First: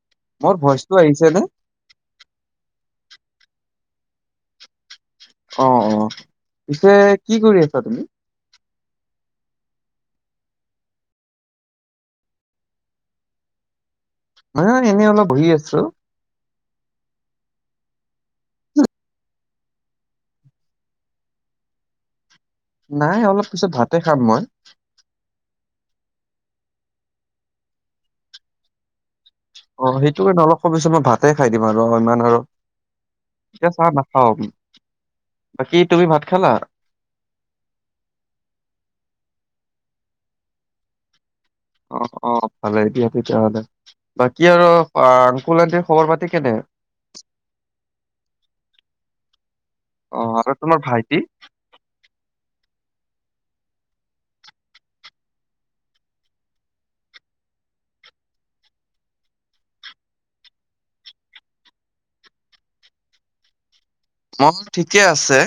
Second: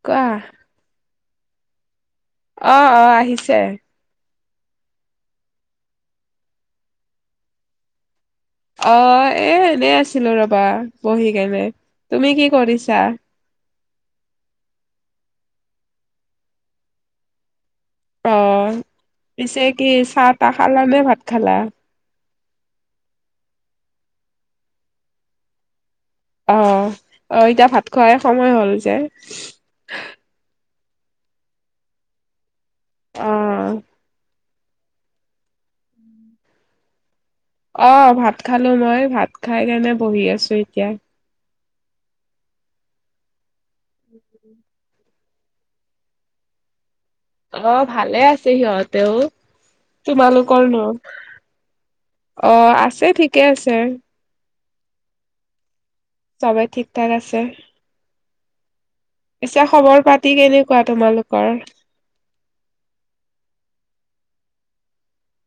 অ। কোৱা মোৰ ভইচটো আহিছে নে। অ অ আহিছে। অ অ পিছে কি কৰি আছা তুমি? অ এ এনেই আছিলো ৰবা বহি কেনে। তুমি কি কৰিছা? মানে এনে অলপ বহি আছোঁ। অ পিছে কি চাহ তাহ খালা নে ভাত খালা। নাই অলপ পিছত ভাতে খাম মই। অ অ এতিয়া ভাত খোৱাই সময় হ'ল যে। চ পিছত মই ভাতে খাই দিম আৰু অ ইমান আৰু, এতিয়া অ', চাহ নাখাওঁ। বাকী তুমি ভাত খালা? অ ভাত খালোঁ মই ভাত খাই কেনে বহি আছোঁ এতিয়া। অ অ ভালে এতিয়া তেতিয়াহ'লে বাকী আৰুঅ কলেৰটি খবৰ পাতি কেনে? অ ভালে আছে সিহঁতেও, অ', আৰু তোমালোকৰ তোমাৰ ন। ভাইটি? অ আছে ঠিকে আছে। চবে ঠিক ঠাক আছে। পিছে খবৰ পাতি কেনেকুৱা তোমালোকৰ? মোৰ ঠিকে আছে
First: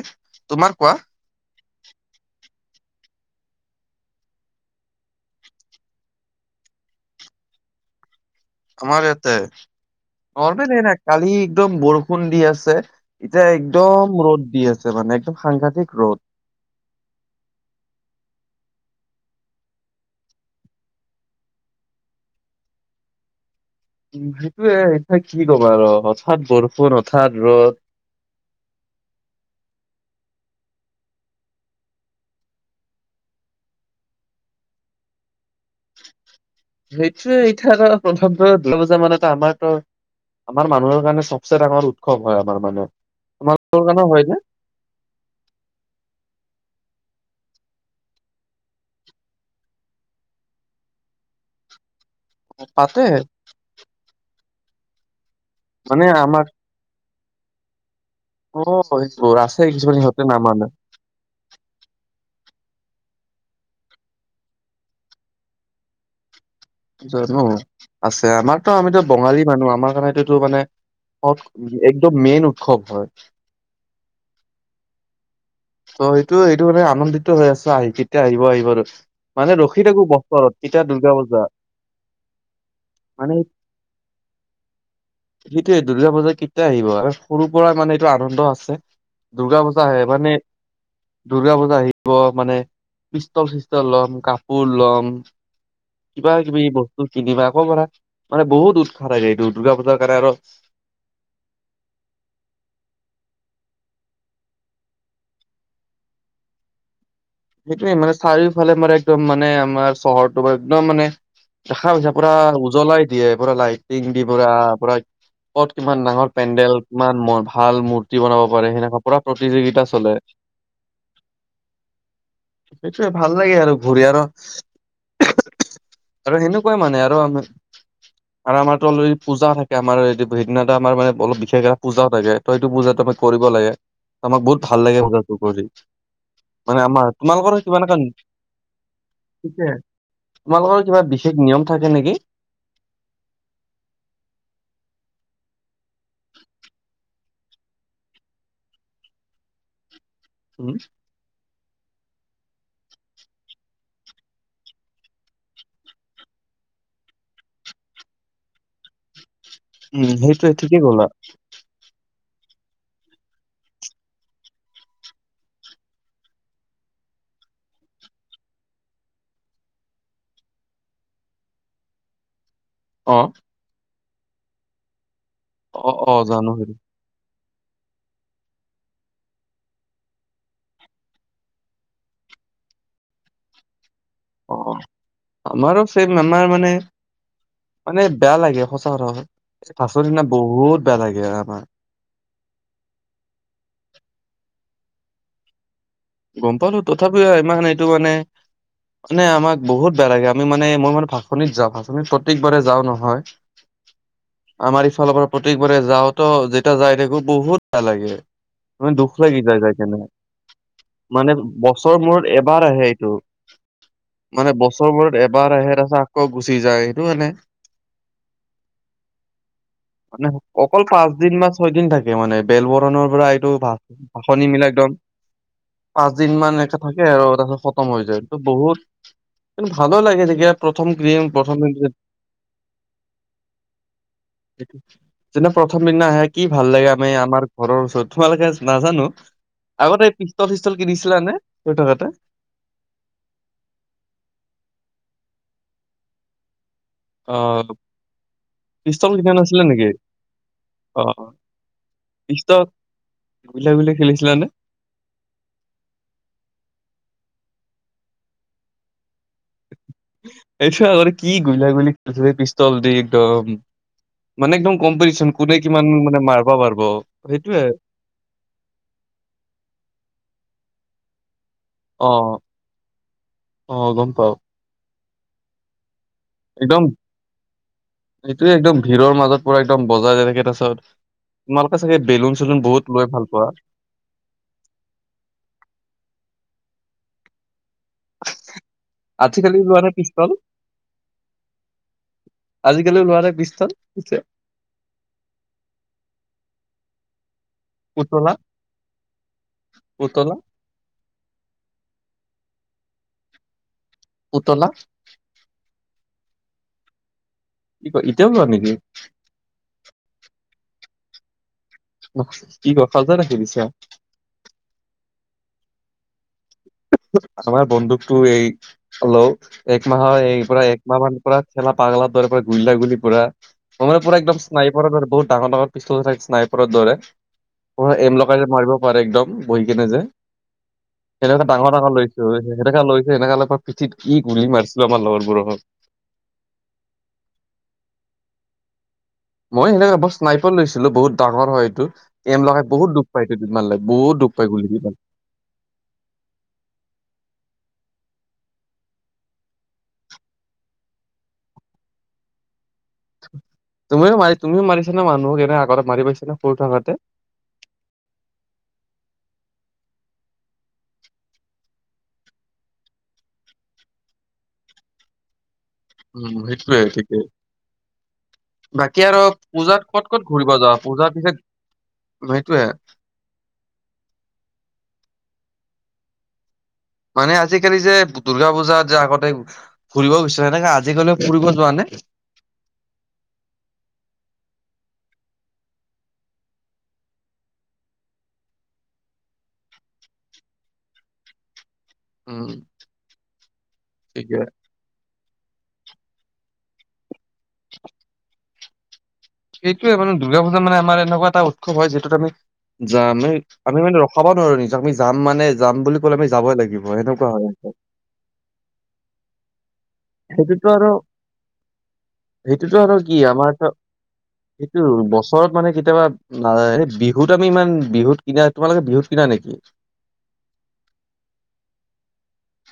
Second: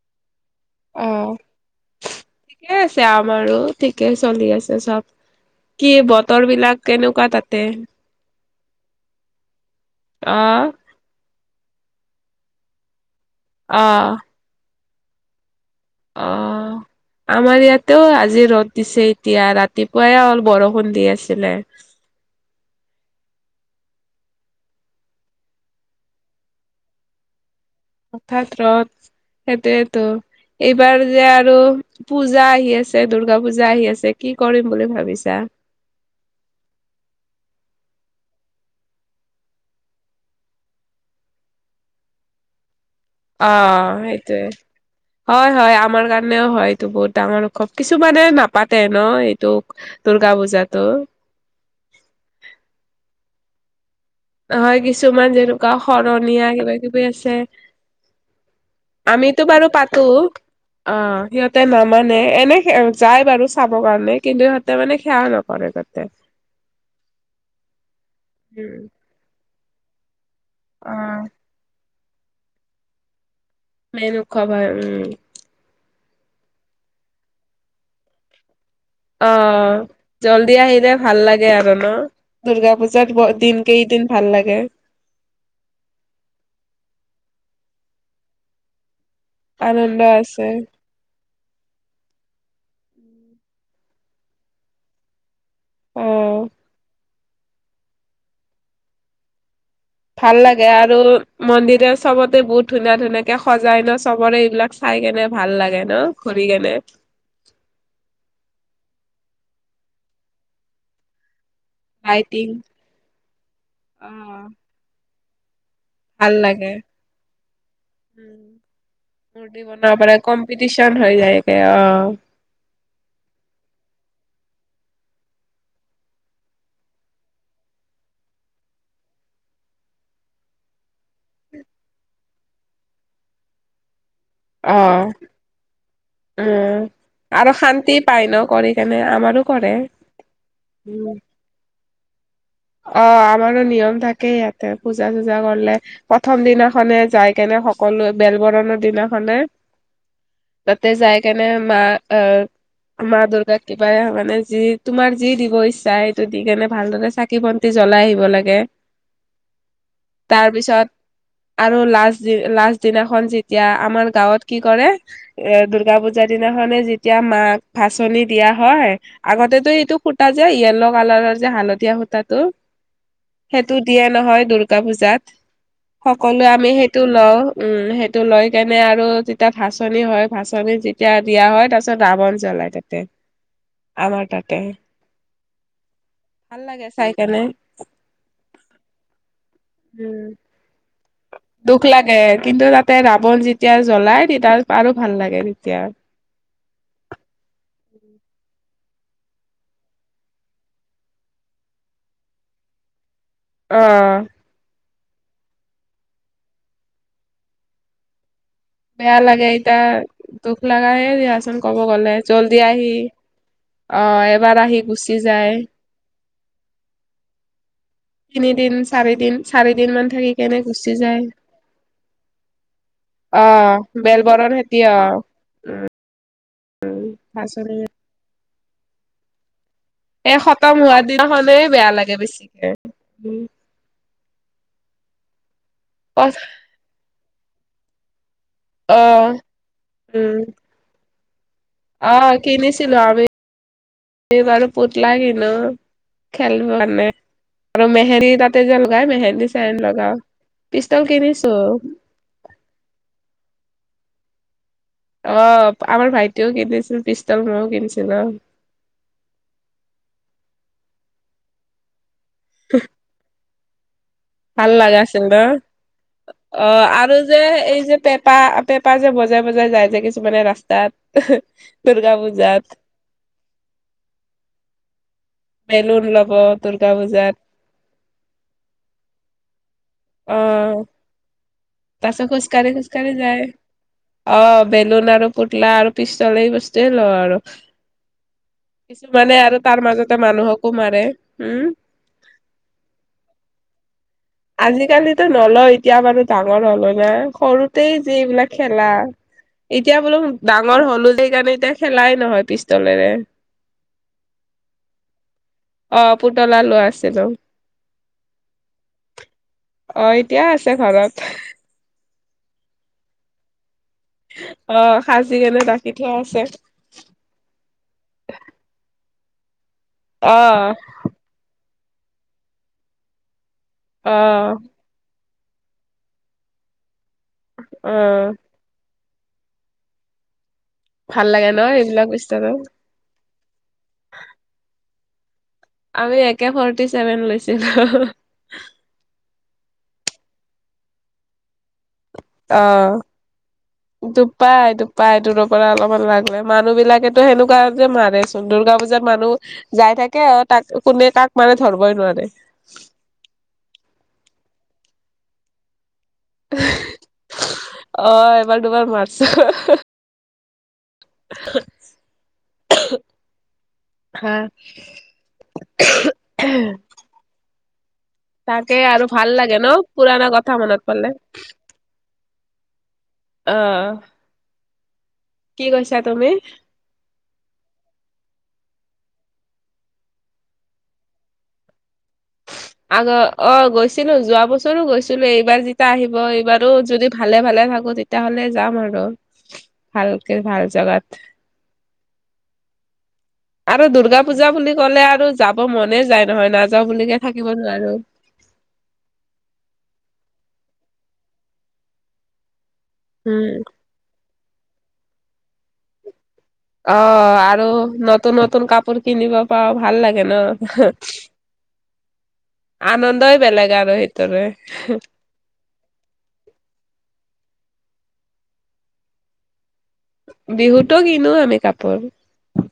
তোমাৰ কোৱা? অ', ঠিকে আছে আমাৰো ঠিকেই চলি আছে চব কি বতৰ বিলাক কেনেকুৱা তাতে? আমাৰ ইয়াতে অ নৰ্মেলে নাই কালি একদম বৰষুণ দি আছে এতিয়া অ একদম ৰ'দ দি আছে মানে একদম সাংঘাট অ,, আমাৰ ইয়াত তেও আজি ৰ'দ দিছে এতিয়া ৰাতিপুৱাই অল বৰষুণ দি আছিলে। [unintelligible] সেইটোয়ে এতিয়া কি ক'ম আৰু হঠাৎ বৰষুণ হঠাৎ ৰ'দ। হঠাৎ ৰদ সেইটোৱেইতো। এইবাৰ যে আৰু পূজা আহি আছে দূৰ্গা পূজা আহি আছে কি কৰিম বুলি ভাবিছা? সেইটোয়ে এতিয়া প্ৰথমত দুটা বজা মানত আমাৰত আমাৰ মানুহৰ কাৰণে চবচে ডাঙৰ উৎসৱ হয় আমাৰ মানে। অ তোমালোকৰ কাৰণেও হয় নে? সেইটোৱে, হয় হয় আমাৰ কাৰণেও হয় এইটো বহুত ডাঙৰ উৎসৱ, কিছুমানে নাপাতে ন এইটো দুৰ্গা পূজাটো। পাতে। নহয় কিছুমান যেনেকুৱা মানে আমাক শৰণীয়া কিবা কিবি আছে, অ' সেইবোৰ আমিতো আছে বাৰু কিছুমান পাতোঁ, সিহঁতে নামানে। অ সিহঁতে নামানে এনে যায় বাৰু চাবৰ কাৰণে কিন্তু সিহঁতে মানে সেয়াও নকৰে তাতে। জানোঁ আছে আমাৰতো উম আমিতো বঙালী মানুহ আমাৰ কাৰণে। অ টো এইটো, মেইন উৎসৱ হয় মেইন উৎসৱ হয় উম। হয়তো এইটো মানে আনন্দিত হৈ আছে আহি কেতিয়া আহিব আহিব আৰু অ মানে ৰখি থাকো বছৰত জল্দি কেতিয়া আহিলে দুৰ্গা ভাল পূজা লাগে আৰু ন? দুৰ্গা পূজাত দিন কেইদিন ভাল লাগে সেইটোৱেই দুৰ্গা পূজা কেতিয়া আহিব, আৰু সৰুৰ পৰা মানে এইটো আনন্দ আছে দুৰ্গা পূজা আনন্দ আহে মানে আছে দুৰ্গা পূজা আহিব মানে, পিষ্টল চিষ্টল লম কাপোৰ লম অ কিবা কিবি বস্তু কিনিবা আকৌ পৰা মানে বহুত উৎসাহ থাকে এইটোত ভাল লাগে আৰু মন্দিৰে চবতে বহুত ধুনীয়া ধুনীয়াকে সজাই ন চবৰে এইবিলাক চাই কেনে ভাল লাগে ন ঘূৰি কেনে সেইটোৱে মানে চাৰিওফালে মান একদম মানে আমাৰ চহৰটো ম একদম মানে দেখা পাইছ পুৰা লাইটিং উজ্বলাই দিয়ে পুৰা লাইটিং দি অ পুৰা পুৰা ক'ত কিমান ডাঙৰ ভাল লাগে। পেণ্ডেল কিমান ভাল মূৰ্তি উম, বনাব পাৰে সেনেকুৱা পুৰা মূৰ্তি প্ৰতিযোগিতা বনাব পাৰে চলে। হৈ যায়গে অ সেইটোয়ে ভাল লাগে আৰু ঘূৰি আৰু আৰু সেনেকুৱাই মানে আৰু আমি আৰু আমাৰতো অলৰে পূজা থাকে আমাৰ সেইদিনা আমাৰ মানে অলপ বিশেষ এটা পূজাও থাকে ত সেইটো পূজাতো কৰিব লাগে, আমাক বহুত অ ভাল লাগে পূজাতো কৰি। উম। মানে আমাৰ আৰু তোমালোকৰো কিবা ন শান্তি ক পায় কৰি কেনে আমাৰো কৰে তোমালোকৰ কিবা উম, বিশেষ নিয়ম থাকে নেকি? অ আমাৰো নিয়ম থাকেই ইয়াতে পূজা চুজা কৰিলে প্ৰথম দিনাখনে যায় কেনে সকলোৱে বেল বৰণৰ দিনাখনে [unintelligible] উম, তাতে যাই কেনে মা আহ মা দুৰ্গাক কিবা মানে যি তোমাৰ যি দিব ইচ্ছা সেইটো দি কেনে ভালদৰে চ চাকি বন্তি জলাই আহিব লাগে, উম, তাৰ সেইটোৱে ঠিকেই পিছত ক'লা আৰু লা লাষ্ট দিনাখন যেতিয়া আমাৰ গাঁৱত কি কৰে এ দূৰ্গা পূজাৰ দিনাখনে যেতিয়া মাক ভাচনি দিয়া হয় আগতেতটো এইটো সুতা যে য়েল্ল' কালাৰৰ যে হালধীয়া সুতা। তাতো। অ। দিয়ে নহয় দূৰ্গা পূজাত অ', অ', সকলোৱে জানো আমি সেইটো লওঁ। সেইটো লৈ কেনে আৰু যেতিয়া ভচনি হয় ভাচনী যেতিয়া দিয়া হয় তাৰপিছত ৰাৱণ জল। ওলায় তাতে। আমাৰ তাতে অ আমাৰো ছেম আমাৰ ভাল মানে। লাগে চাই কেনে মানে বেয়া লাগে সঁচা কথা পাচৰ উম দিনা বহুত বেয়া লাগে। এয়া আমাৰ। এ কিন্তু তাতে ৰাৱণ যেতিয়া জ্বলাই তেতিয়া আৰু ভাল লাগে তেতিয়া। গম পালো তথাপিও ইমান এইটো মানে। নে আমাক বহুত বেয়া লাগে আমি মানে মই মানে ভাচনিত যাওঁ ভাচনিত প্ৰত্যেকবাৰে যাওঁ নহয়। অ আমাৰ। ফালৰ পৰা প্ৰত্যেকবাৰে যাওঁতেো যেতিয়া যাই থাকো বহুত ভেয়া লাগে। মাৰ দুখ বেয়া লাগি লাগে য যা এতিয়া কেনে। দুখ লগায়ে মানে দিয়াচোন ক'ব বছৰ গ'লে মূৰত জল্দি এবাৰ আহে আহি এইটো। অ মানে এবাৰ আহি গুচি বছৰবোৰত যায় এবাৰ আহে তছে আকৌ গুচি যায় সেইটো মানে। তিনিদিন চাৰিদিন চাৰিদিন মান মানে থাকি কেনে অকল গুচি পাঁচ যায় দিন বা ছয় দিন থাকে মানে বেল বৰণৰ। পৰা অ এইটো ভ ভষনি বেলবৰণ মিলাই খেতি একদম। অ পাঁচ দিন মান একে থাকে আৰু তাৰপিছত ভাচনি খতম হৈ যায় টো বহুত। কিন্ত ভাল লাগে এই যেতিয়া খতম প্ৰথম হোৱা ক্ৰীম প্ৰথম। দিনাখনে বেয়া লাগে বেছিকে উম যেনে প্ৰথম দিনা অ আহে কি ভাল লাগে আমি আমাৰ ঘৰৰ ওচৰত। তোমালোকে নাজানোঁ আগতে এই উম পিষ্টল চিষ্টল কিনিছিলানে। অ কিনিছিলোঁ আমি বাৰু পুতলা কিন হেল্ল খেলুৱ। মানে অ আৰু মেহেন্দী তাতে যে লগাই পিষ্টল কেতিয়াও মেহেন্দী নাছিলে নেকি সেহেন্দী লগাওঁ। অ পিষ্টল কিনিছো। গুলিয়া গুলি খেলিছিলানে? আহ আমাৰ ভাইটিও কিনিছিল পিষ্টল মও কিনিছিলোঁ। এইটো আগতে কি গুলীয়া গুলি পিষ্টল দি একদম। মানে ভাল একদম লগা আছিল কম্পিটিশন ন কোনে কিমান। মানে মাৰবা অ পাৰব আৰু যে সেইটোয়ে এই যে পেপা পেপা যে বজাই বজাই যায় যে কিছুমানে ৰাস্তাত। অ দুৰ্গা পূজাত অ গম পাওঁ। বেলুন ল। একদম এইটোয়ে একদম ভিৰৰ মাজত। পুৰা একদম বজাই কেনেকে তাৰপাছত। তাৰপিছত খোজ কঢ়ি খোজ কাঢ়ি যায় পোৱা অ বেলুন আৰু পুতলা আৰু পিষ্টলে এই বস্তু। তাতে লও আৰু। কিছুমানে আৰু আজিকালি তাৰ লোৱা নে মাজতে পিষ্টল মানুহকো মাৰে উম। আজিকালি লোৱা নে পিষ্টল পিছে আজিকালিতো নলওঁ এতিয়া বাৰু। ডাঙৰ হ'ল যে সৰুতেই পুতলা যিবিলাক খেলা। এতিয়া বোলো পুতলা ডাঙৰ হ'লো সেইকাৰণে এতিয়া খেলাই নহয় পিষ্টলেৰে। পুতলা। অ পুতলা লোৱা আছিলোঁ। কি কয় ইতিয়াও লোৱা নেকি? অ এতিয়া আছে ঘৰত। কি গপচত হাহি দিছ। অ সাচিকেনে ৰাখি থোৱা আছে। আমাৰ বন্দুকতো এই লও এক মাহৰ অ এই পৰা একমাহ মানৰ পৰা। খেলা পাগলা ধ গুললা গুলি পৰা মানে অ পু একদম ঈশ্নাইপৰৰ দৰে বহুত। ডাঙৰ ডাঙৰ পিষ্টল থ নাই পৰত দৰে অ এম লগাই যে মাৰিব পাৰে একদম বহি কেনে যে ভাল সেনেকা লাগে। ন ডাঙৰ ডাঙৰ এইবিলাক লৈছোঁ বিচনা সেনেকা লৈছে সেনেকৈ পিঠিত কি গুলি মাৰিছিলোঁ আমাৰ লগৰবোৰক। আমি একে ফৰ্টি ছেভেন লৈছিলোঁ। মই সেনেকে বৰ স্নাইফল লৈছিলোঁ বহুত ডাঙৰ হয় এইটো এম অ লগাই বহুত দুখ পায় এইট দুপাই -দুপাই দূৰৰ পৰা অলপমান লাগ্ললে মানুহ বিলাকেতো সেনেকুৱা মাৰেচোন দুৰ্গা পূজাত মানুহ যাই থাকে আৰু তাক কোনে কাক মাৰে ধৰবই নোৱাৰে। তুমিও মাৰিও তুমিও মাৰিছা মানুহক এনে আগতে মাৰি পাইছা? নে সৰু থাকোতে অ এবাৰ দুবাৰ মাৰ চ হহঃ [unintelligible] হা। উম সেইটোৱে ঠিকে তাকে বাকী আৰু ভাল লাগে ন পূজাত ক'ত পুৰণা ক'ত কথা ঘূৰিব মনত যাও পৰিলে পূজাৰ পিছত সেইটোয়ে। আহ। কি কৈছা তুমি? মানে আজিকালি যে দুৰ্গা পূজা যে আগতে ফুৰিব গইচা সেনেকাে আজিকালিও ফুৰিব যোৱা নে? [unintelligible] আগ অ গৈছিলোঁ যোৱা বছৰো গৈছিলোঁ এইবাৰ যেতিয়া আহিব এইবাৰো যদি ভালে ভালে থাকো তেতিয়াহ'লে যাম আৰু ভালকে ভাল জাগাত। উম আৰু দুৰ্গা- ঠিকে পূজা বুলি ক'লে আৰুয যাব মনে যায় নহয় নাযাওঁ বুলিকে থাকিব নোৱাৰো। সেইটয়ে মানে দুৰ্গা পূজা মানে আমাৰ এনেকুৱা এটা উৎসৱ হয় যিটোত আমি যা উম আমি মানে খাব নোৱাৰো নি আমি যাম মানে যাম বুলি ক'লে আমি যাবই লাগিব সেনেকুৱা অ' হয়। আৰু নতুন নতুন কাপোৰ কিনিব পাৰওঁ ভাল লাগে সেইটোতো আৰু ন', সেইটোতো আৰু কি আনন্দই বেলেগ আমাৰটো আৰু সেইটোৰে সেইটো বছৰত মানে কেতিয়াবা নাযা বিহুত আমি ইমান বিহুত কিনা তোমালোকে বিহু কিনা নেকি? বিহুতো কিনো আমি কাপোৰ।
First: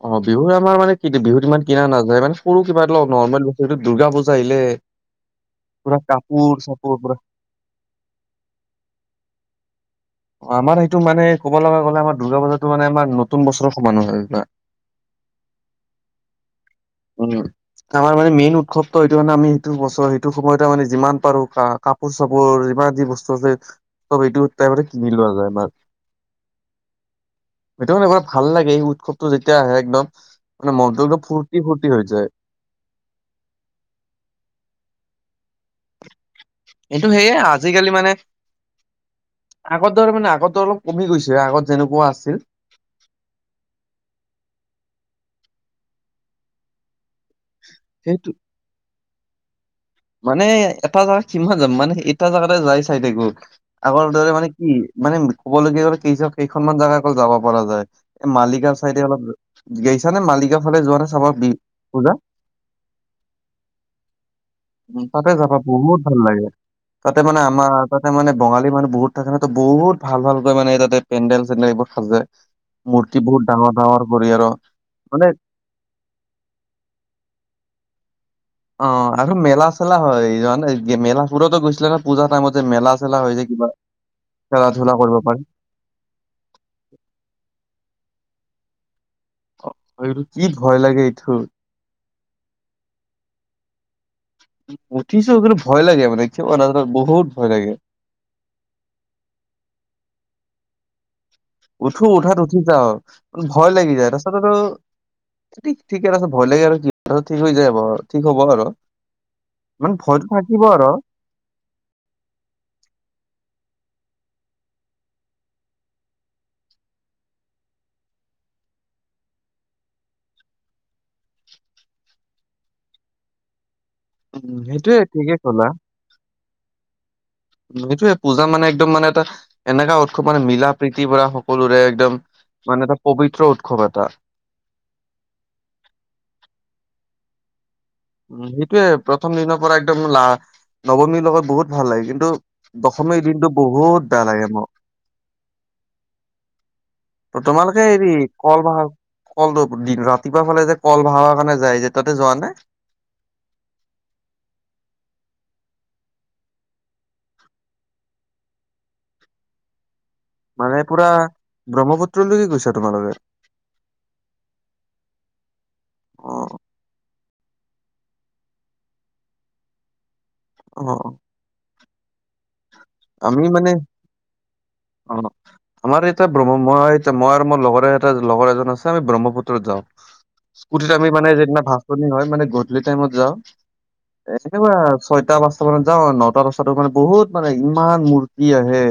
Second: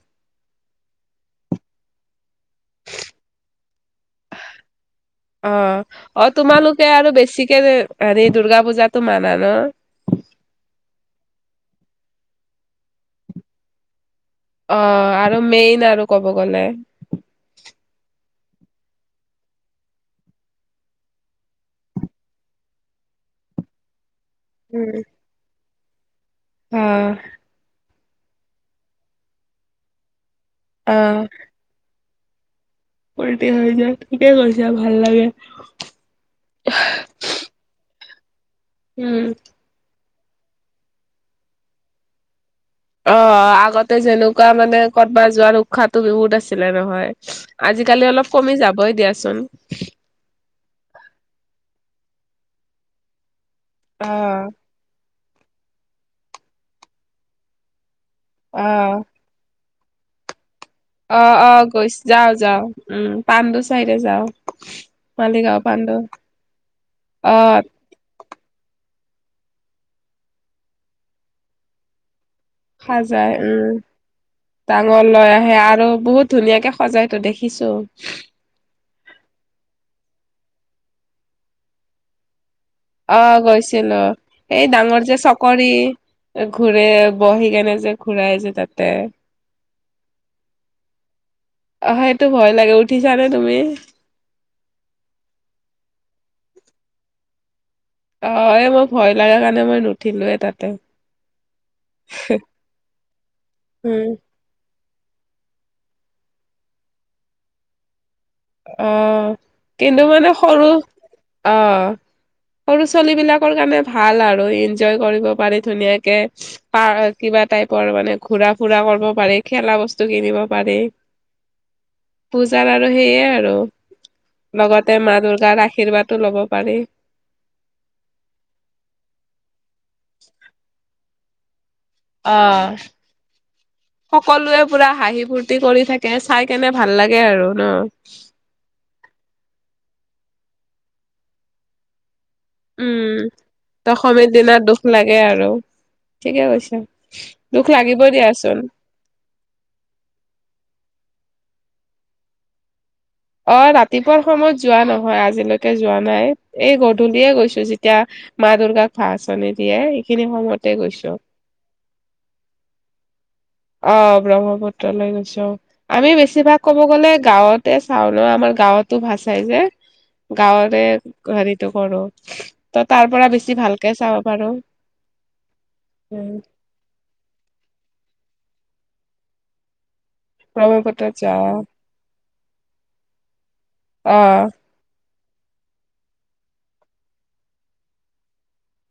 অ বিহুৰ আমাৰ মানে কিতু বিহুত ইমান কিনা নাযায় মানে সৰু কিবা এ নৰ্মেল বস্তটো দুৰ্গা পূজা আহিলে অ অলপ কাম অ তোমালোকে আৰু বেছিকে হেৰি দুূৰ্গা পূজাটো মানা ন'? আমাৰ সেইটো মানে ক'ব লগা গ'লে আমাৰ দুৰ্গা পূজাটো মানে আমাৰ নতুন বছৰৰ সমানো হয়। অহ, আৰু মেইন আৰু ক'ব গলে। উৎসৱ ত' সেইটো মানে আমি সেইটো বছৰ সেইটো সময়ত মানে যিমান পাৰো কাপোৰ- চাপোৰ যিমান যি বস্তু আছে ত' এইটো টাইমত যায় মাৰ। উম সেইটো মানেুৱ ভাল লাগে এই উৎসৱটো যেতিয়া আহে একদম মানে মনটো একদম ফৰ্তি -ফূৰ্তি হৈ যায়। পলটি হৈ যায় কেতিয়া কৈছা ভাল লাগে এইটো সেয়ে আজিকালি মানে উম তাৰমানে আগতো অলপ কমি গৈছে আগত যেনেকুৱা আছিল। অহ, আগতে যেনেকুৱা মানে কৰ'বাত যোৱাৰ উৎসাহটো বহুত আছিলে নহয় আজিকালি সেইটো অলপ কমি যাবই দিয়াচোন। মানে এটা জেগাত কিমান যাম মানে এটা জেগাতে যাই চাই থাকব। আগৰ অ দৰে মানে কি মানে কবলগীয়া হ'লে কেই -কেইখনমান জেগা অকল যাব পৰা যায়। এ অ মালিগাঁও চাইডে অলপ গৈছা নে মালিগাঁও? ফালে যোৱা নে চাবা অ', - বি অ', গৈ পূজা? যাও- যাও উম পাণ্ডু চাইড যাও। উম, তাতে যাবা মালিগাঁও পাণ্ডু বহুত ভাল লাগে তাতে অ মানে আমাৰ তাতে মানে বঙালী মানুহ বহুত তাৰকাৰনে তো বহুত ভাল ভালকৈ মানে তাতে পেণ্ডেল - চেণ্ডেল এইবোৰ সাজে। মূৰ্তি সাজাই বহুত ডাঙৰ উম। ডাঙৰ কৰি আৰু ডাঙৰ মানে লৈ আহে আৰু বহুত ধুনীয়াকে সজাইতো দেখিছো। অ আৰু মেলা চেলা হয় জাননে মেলাপুৰতো গৈছিলে নহয় পূজা টাইমত। যে মেলা অ চেলা হৈ যে কিবা গৈছিলো, খেলা এই ধূলা ডাঙৰ কৰিব যে পাৰি। চকৰি। ঘূৰে বহি কেনে যে ঘূৰাই যে তাতে অহ, এইটো কি ভয় লাগে এইটো। ভাই এইটো ভয় লাগে উঠিছ নে তুমি? উঠিছো কিন্তু ভয় লাগে কিয়বা নাজানো বহুত ভয় লাগে। অহ, এই মই ভয় লগা কাৰণে মই নুঠিলোৱে তাতে। উঠো উঠাত উঠি যাওঁ ভয় লাগি উম। যায় তাৰছত আৰু ঠিক -ঠিকে তাৰছত ভয় লাগে আৰু কি ঠিক হৈ যায় বৰ। আহ, কিন্তু ভয়তো মানে থাকিব সৰু আৰু অহ সৰু -ছোৱালী বিলাকৰ কাৰণে ভাল আৰু ইনজয় কৰিব পাৰি ধুনীয়াকে পা কিবা টাইপৰ মানে ঘুৰা- ফুৰা কৰিব পাৰে খেলা- বস্তু কিনিব পাৰে। [inaudible] পূজাৰ আৰু সেইয়ে আৰু উম লগতে সেইটোয়ে মা ঠিকে দুৰ্গাৰ ক'লা আৰ্শীৰ্বাদো ল'ব পাৰি। সেইটোয়ে পূজা মানে একদম মানে এটা, এনেকা উৎসৱ মানে মিলা- প্ৰীতি শক্তি পৰা সকলোৰে একদম, অ'। মানে এটা পবিত্ৰ। উৎসৱ এটা সকলোৱে পুৰা হাঁহি ফূৰ্তি কৰি থাকে চাই কেনে ভাল লাগে আৰু ন। উম সেইটোয়ে প্ৰথম দিনৰ পৰা একদম লা নৱমীৰ লগত বহুত ভাল লাগে কিন্তু। দশমীৰ উম দিনটো বহুত বেয়া দশমীৰ লাগে দিনা মোৰ। দুখ লাগে আৰু ঠিকে কৈছা। ত দুখ তোমালোকে লাগিবই হেৰি দিয়াচোন। কল বাহা কল ৰাতিপুৱা ফালে যে কল বাহাৱা কাৰণে। যাই যে তাতে যোৱা নে। অ ৰাতিপুৱাৰ সময়ত যোৱা নহয় আজিলৈকে যোৱা নাই এই গধূলিয়ে গৈছো যেতিয়া। মা দুৰ্গাক ভাচনি দিয়ে। সেইখিনি সময়তে মানে পুৰা, গৈছো ব্ৰহ্মপুত্ৰলৈকে গৈছা তোমালোকে। অ ব্ৰহ্মপুত্ৰ লৈ গৈছো অ আমিও অ বেছিভাগ কব গ'লে। বোলে গাঁৱতে চাও ন আমাৰ গাঁৱতো ভাজাই যে, গাঁৱৰে অ হেৰিটো। কৰো ত তাৰ পৰা আমি বেছি মানে ভালকে চাব পাৰো। অ আমাৰ এতিয়া উম ব্ৰ মই এ মই আৰু মোৰ লগৰে এ লগৰ এজন আছে। আমি ব্ৰহ্মপুত্ৰত যাওঁ। স্কুটিত আমি ব্ৰহ্মপুত্ৰত মানে যাও যিদিনা ভাচনি হয় মানে গধূলি টাইমত যাওঁ অ একেবাৰে। ছয়টা পাঁচটা মানে যাওঁ নটা দছতাতো মানে বহুত মানে ইমান মূৰ্তি আহে।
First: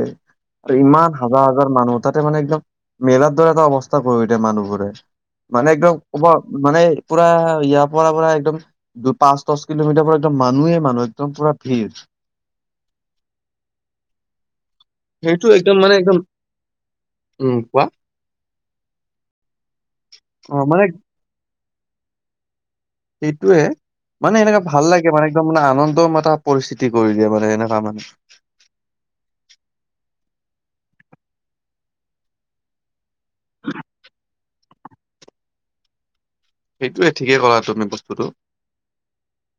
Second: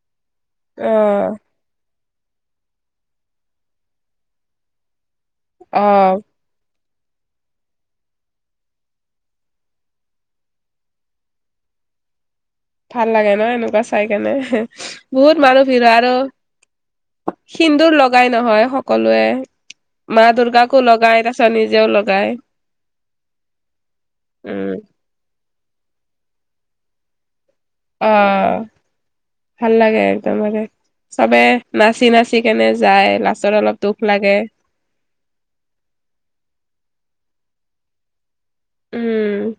আৰু অ ইমান হাজাৰ হাজাৰ মানুহ তাতে মানে একদম মেলাৰ দৰে এটা অৱস্থা কৰি দিয়ে মানুহবোৰে। মানে একদম অ অব মানে। পুৰা ইয়াৰ পৰা পৰা একদম দু পাঁচ দহ কিলোমিটাৰ পৰা একদম মানুহেই মানুহ একদম পুৰা ভিৰ। [unintelligible] ভাল লাগে ন এনেকুৱা চাই কেনে বহুত সেইটো মানুহ একদম ভিৰ মানে আৰু। একদম উম কোৱা। সিন্দুৰ লগাই নহয় সকলোৱে মা অ' দুৰ্গাকো মানে লগাই তাৰপিছত নি। নিজেও লগায়। সেইটোয়ে মানে এনেকা ভাল লাগে মানে একদম মানে আনন্দম এটা পৰিস্থিতি কৰি দিয়ে মানে এ। অ, ভাল লাগে একদম লাগে চবে নাচি নাচি কেনে যায় লাষ্টত অলপ দুখ লাগে। সেইটোয়ে ঠিকেই কলা তুমি বস্তুটো। উম।